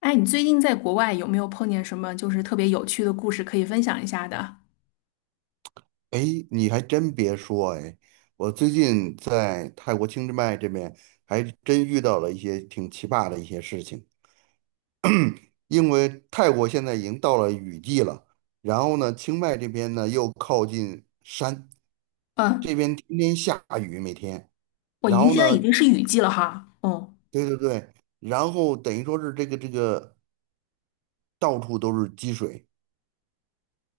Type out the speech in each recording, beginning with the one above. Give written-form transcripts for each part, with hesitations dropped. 哎，你最近在国外有没有碰见什么就是特别有趣的故事可以分享一下的？哎，你还真别说，哎，我最近在泰国清迈这边还真遇到了一些挺奇葩的事情。因为泰国现在已经到了雨季了，然后呢，清迈这边呢又靠近山，这嗯，边天天下雨，每天。我已然经后现在已呢，经是雨季了哈。哦，对对对，然后等于说是这个到处都是积水，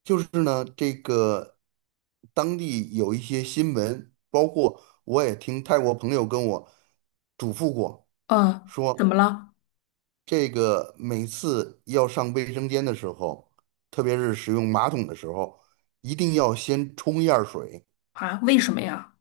就是呢，这个当地有一些新闻，包括我也听泰国朋友跟我嘱咐过，嗯，怎说么了？这个每次要上卫生间的时候，特别是使用马桶的时候，一定要先冲一下水，啊？为什么呀？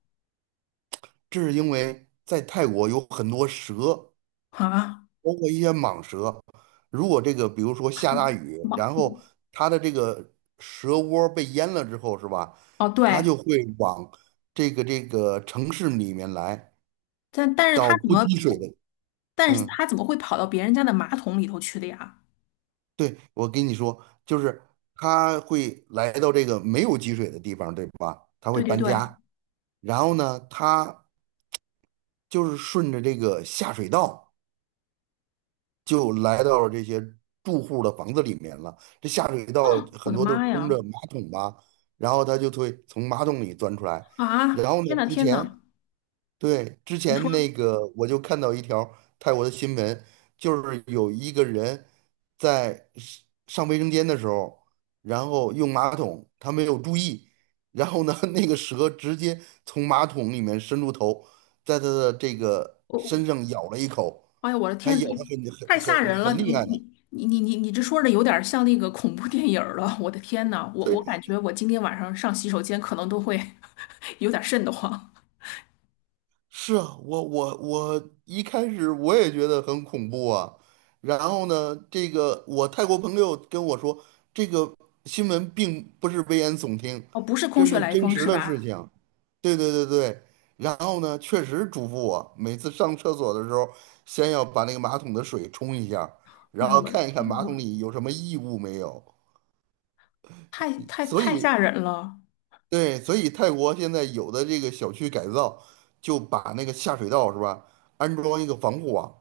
这是因为在泰国有很多蛇，啊？包括一些蟒蛇，如果这个比如说下大雨，马然后它的这个蛇窝被淹了之后，是吧？哦，它对，就会往这个城市里面来，但但是到他怎不么，积水的。但是嗯，他怎么会跑到别人家的马桶里头去的呀？对，我跟你说，就是它会来到这个没有积水的地方，对吧？它会对对搬对，家，然后呢，它就是顺着这个下水道。就来到了这些住户的房子里面了。这下水道嗯，我很的多都是妈通呀！着马桶吧，然后它就会从马桶里钻出来。啊，然后天呢，呐之天前呐，对，之你说。前那个我就看到一条泰国的新闻，就是有一个人在上卫生间的时候，然后用马桶，他没有注意，然后呢，那个蛇直接从马桶里面伸出头，在他的这个我。身上咬了一口，哎呀，我的还天，咬你得很太吓很很人了！很你厉害呢。你你你你你这说的有点像那个恐怖电影儿了。我的天呐，我感觉我今天晚上上洗手间可能都会 有点瘆得慌。是啊，我一开始我也觉得很恐怖啊，然后呢，这个我泰国朋友跟我说，这个新闻并不是危言耸听，哦，不是空这穴是来真风实是的事吧？情。对对对对，然后呢，确实嘱咐我每次上厕所的时候，先要把那个马桶的水冲一下，哎然呀，后我的看一看天马呐，桶里有什么异物没有。太太所太以。吓人了。对，所以泰国现在有的这个小区改造，就把那个下水道是吧，安装一个防护网，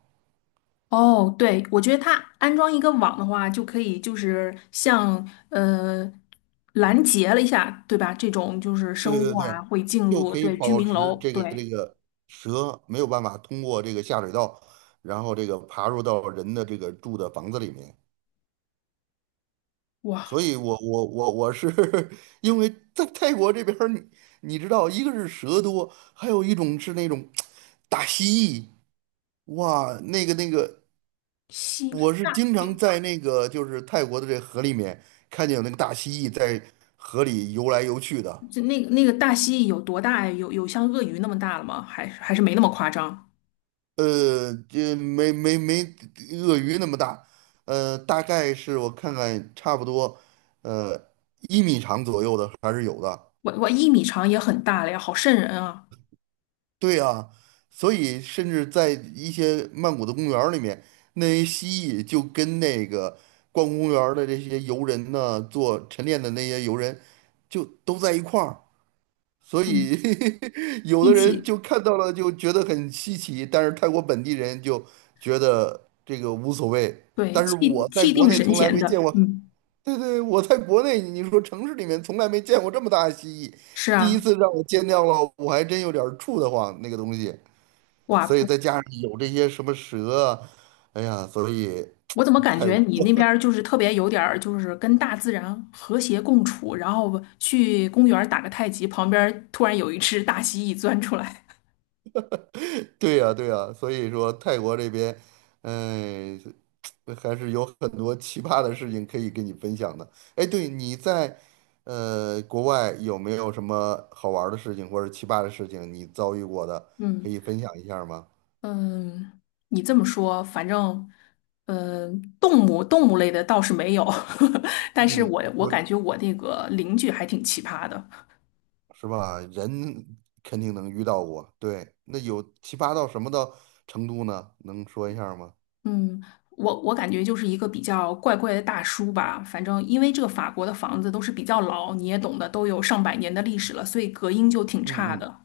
哦，对，我觉得它安装一个网的话，就可以就是像呃拦截了一下，对吧？这种就是对生对物对，啊会进就入可以对居保民持楼，这个对，这个蛇没有办法通过这个下水道，然后这个爬入到人的这个住的房子里面。所哇，以我是 因为在泰国这边儿你，你知道，一个是蛇多，还有一种是那种大蜥蜴，哇，那个西。我是那。经常在那个就是泰国的这河里面看见有那个大蜥蜴在河里游来游去的。就那个大蜥蜴有多大呀？有像鳄鱼那么大了吗？还是没那么夸张？这没鳄鱼那么大，大概是我看看差不多，呃，一米长左右的还是有的。我1米长也很大了呀，好瘆人啊！对啊，所以甚至在一些曼谷的公园儿里面，那些蜥蜴就跟那个逛公园儿的这些游人呢，做晨练的那些游人，就都在一块儿。所嗯，以 有一的人起，就看到了就觉得很稀奇，但是泰国本地人就觉得这个无所谓。对，但是气我在气国定内神从来闲没见的，过，嗯，对对，我在国内你说城市里面从来没见过这么大的蜥蜴，是第啊，一次让我见到了，我还真有点儿怵得慌那个东西。哇，所以不，再加上有这些什么蛇啊，哎呀，所以我怎么感泰觉国。你那边儿就是特别有点儿就是跟大自然和谐共处，然后去公园儿打个太极，旁边儿突然有一只大蜥蜴钻出来，对呀，对呀，所以说泰国这边，哎，还是有很多奇葩的事情可以跟你分享的。哎，对，你在国外有没有什么好玩儿的事情或者奇葩的事情你遭遇过的，可嗯。以分享一下儿吗？嗯，你这么说，反正，呃，动物类的倒是没有，但是嗯，我感我觉我那个邻居还挺奇葩的。是吧？人肯定能遇到过。对，那有奇葩到什么的程度呢？能说一下儿吗？嗯，我感觉就是一个比较怪怪的大叔吧。反正因为这个法国的房子都是比较老，你也懂得，都有上百年的历史了，所以隔音就挺差嗯嗯的。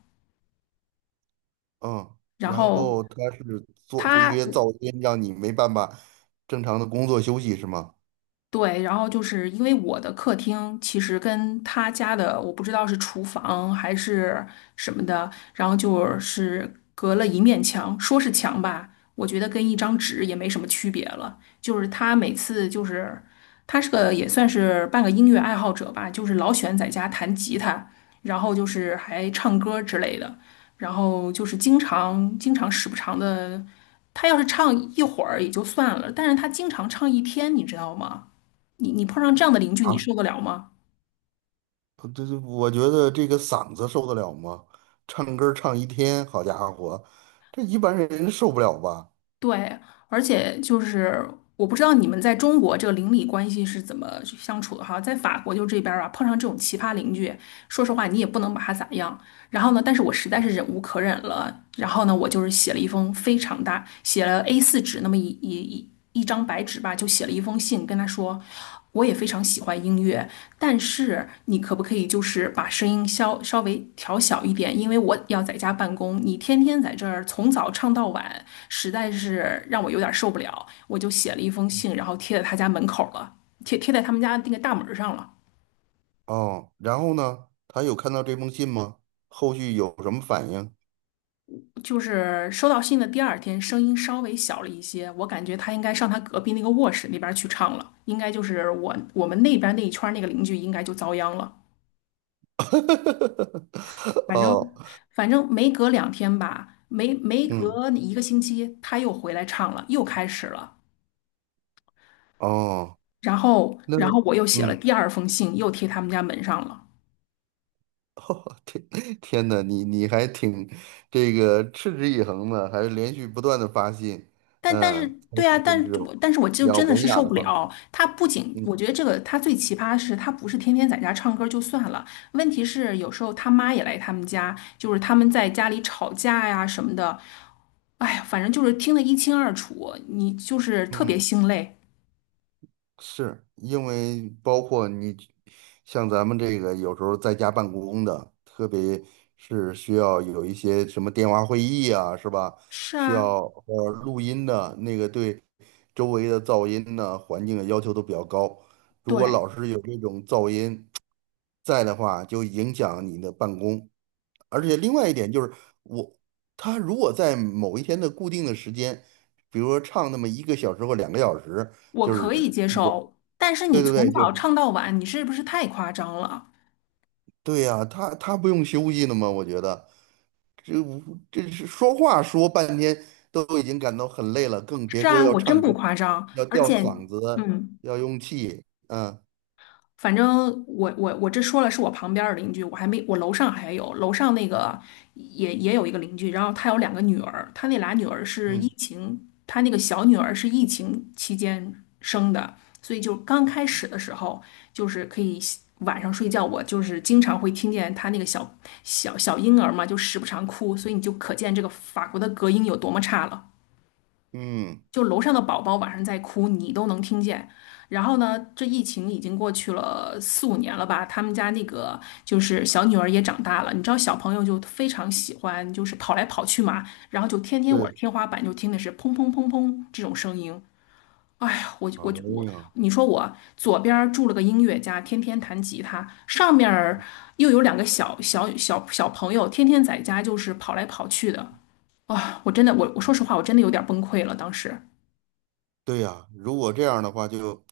嗯，然然后后他是做出一他些噪音，让你没办法正常的工作休息，是吗？对，然后就是因为我的客厅其实跟他家的，我不知道是厨房还是什么的，然后就是隔了一面墙，说是墙吧，我觉得跟一张纸也没什么区别了。就是他每次就是他是个也算是半个音乐爱好者吧，就是老喜欢在家弹吉他，然后就是还唱歌之类的，然后就是经常时不常的，他要是唱一会儿也就算了，但是他经常唱一天，你知道吗？你碰上这样的邻居，你啊，受得了吗？这，我觉得这个嗓子受得了吗？唱歌儿唱一天，好家伙，这一般人受不了吧？对，而且就是我不知道你们在中国这个邻里关系是怎么去相处的哈，在法国就这边儿啊，碰上这种奇葩邻居，说实话你也不能把他咋样。然后呢，但是我实在是忍无可忍了，然后呢，我就是写了一封非常大，写了 A4纸那么一张白纸吧，就写了一封信，跟他说，我也非常喜欢音乐，但是你可不可以就是把声音稍微调小一点，因为我要在家办公，你天天在这儿从早唱到晚，实在是让我有点受不了。我就写了一封信，然后贴在他家门口了，贴在他们家那个大门上了。哦，然后呢，他有看到这封信吗？后续有什么反应？就是收到信的第二天，声音稍微小了一些，我感觉他应该上他隔壁那个卧室那边去唱了，应该就是我们那边那一圈那个邻居应该就遭殃了。反哦，正反正没隔两天吧，没嗯，隔一个星期，他又回来唱了，又开始了。哦，然后那，然后我又写了嗯。第二封信，又贴他们家门上了。天天呐，你你还挺这个持之以恒的，还连续不断的发信，但是嗯，才是对啊，但真是挚我但是我就有真的文是雅受的不方式，了。他不仅我嗯觉得这个他最奇葩的是，他不是天天在家唱歌就算了，问题是有时候他妈也来他们家，就是他们在家里吵架呀什么的。哎呀，反正就是听得一清二楚，你就是特别嗯。心累。是因为包括你像咱们这个有时候在家办公的，特别是需要有一些什么电话会议啊，是吧？是需啊，要录音的那个对周围的噪音呢、环境的要求都比较高。如果对。老是有这种噪音在的话，就影响你的办公。而且另外一点就是，我他如果在某一天的固定的时间，比如说唱那么一个小时或两个小时。我就可以是接去这，受，但是你对对从对，就早唱到晚，你是不是太夸张了？对呀、他不用休息的吗？我觉得这这是说话说半天都已经感到很累了，更别是说啊，要我真唱不歌，夸张，要而吊且，嗓子，嗯，要用气，嗯反正我这说了是我旁边儿的邻居，我还没我楼上还有楼上那个也有一个邻居，然后他有两个女儿，他那俩女儿是疫嗯情，他那个小女儿是疫情期间生的，所以就刚开始的时候就是可以晚上睡觉，我就是经常会听见他那个小婴儿嘛，就时不常哭，所以你就可见这个法国的隔音有多么差了。嗯，就楼上的宝宝晚上在哭，你都能听见。然后呢，这疫情已经过去了四五年了吧，他们家那个就是小女儿也长大了，你知道小朋友就非常喜欢就是跑来跑去嘛，然后就天天我的对，天花板就听的是砰砰砰砰这种声音。哎呀，我哎我我，呀，你说我左边儿住了个音乐家，天天弹吉他，上面儿又有两个小朋友，天天在家就是跑来跑去的。啊、我真的，我说实话，我真的有点崩溃了。当时对呀、如果这样的话，就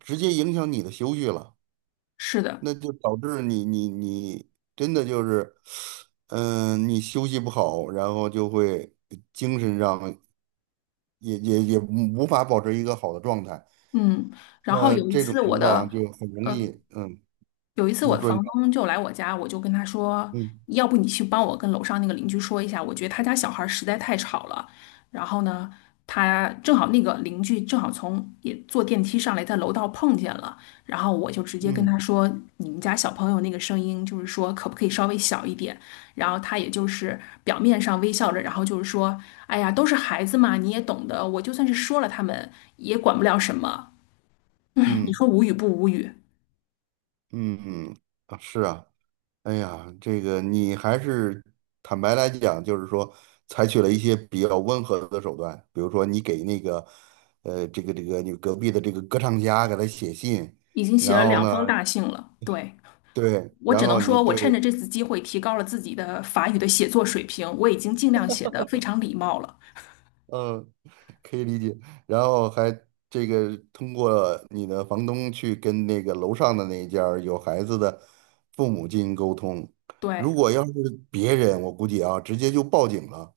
直接影响你的休息了，是的，那就导致你真的就是，嗯、你休息不好，然后就会精神上。也无法保持一个好的状态。嗯，然后那有一这种次我情况的，就很容易，呃，嗯，有一次我你的说你房说，东就来我家，我就跟他说，嗯要不你去帮我跟楼上那个邻居说一下，我觉得他家小孩儿实在太吵了。然后呢，他正好那个邻居正好从也坐电梯上来，在楼道碰见了，然后我就直接跟嗯他说，你们家小朋友那个声音，就是说可不可以稍微小一点？然后他也就是表面上微笑着，然后就是说，哎呀，都是孩子嘛，你也懂得，我就算是说了他们，也管不了什么。你说嗯无语不无语？嗯嗯，啊是啊，哎呀，这个你还是坦白来讲，就是说采取了一些比较温和的手段，比如说你给那个，这个你隔壁的这个歌唱家给他写信，已经写然了后两呢，封大信了。对，对，我然只能后你说，我趁着对。这次机会提高了自己的法语的写作水平，我已经尽量写的非常礼貌了。嗯，可以理解。然后还这个通过你的房东去跟那个楼上的那一家儿有孩子的父母进行沟通。对，如果要是别人，我估计啊，直接就报警了，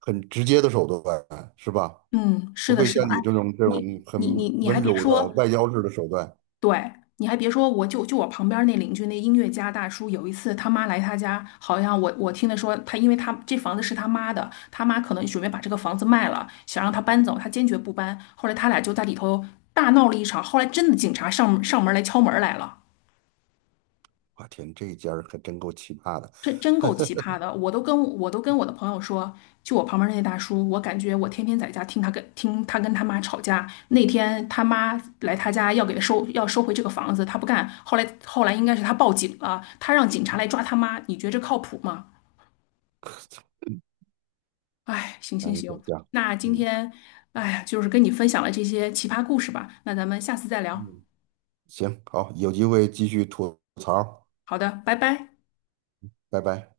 很直接的手段，是吧？嗯，是不的，会是的。像哎，你这种你你你很你还温别柔的说，外交式的手段。对，你还别说，我就我旁边那邻居那音乐家大叔，有一次他妈来他家，好像我听他说他，因为他这房子是他妈的，他妈可能准备把这个房子卖了，想让他搬走，他坚决不搬。后来他俩就在里头大闹了一场，后来真的警察上门来敲门来了。我天，这一家儿可真够奇葩的，真够奇葩的，我都跟我的朋友说，就我旁边那些大叔，我感觉我天天在家听他跟他妈吵架。那天他妈来他家要给他收回这个房子，他不干。后来应该是他报警了，他让警察来抓他妈。你觉得这靠谱吗？哎，行行难以想行，象。那今嗯天哎呀，就是跟你分享了这些奇葩故事吧。那咱们下次再聊。嗯，行，好，有机会继续吐槽，好的，拜拜。拜拜。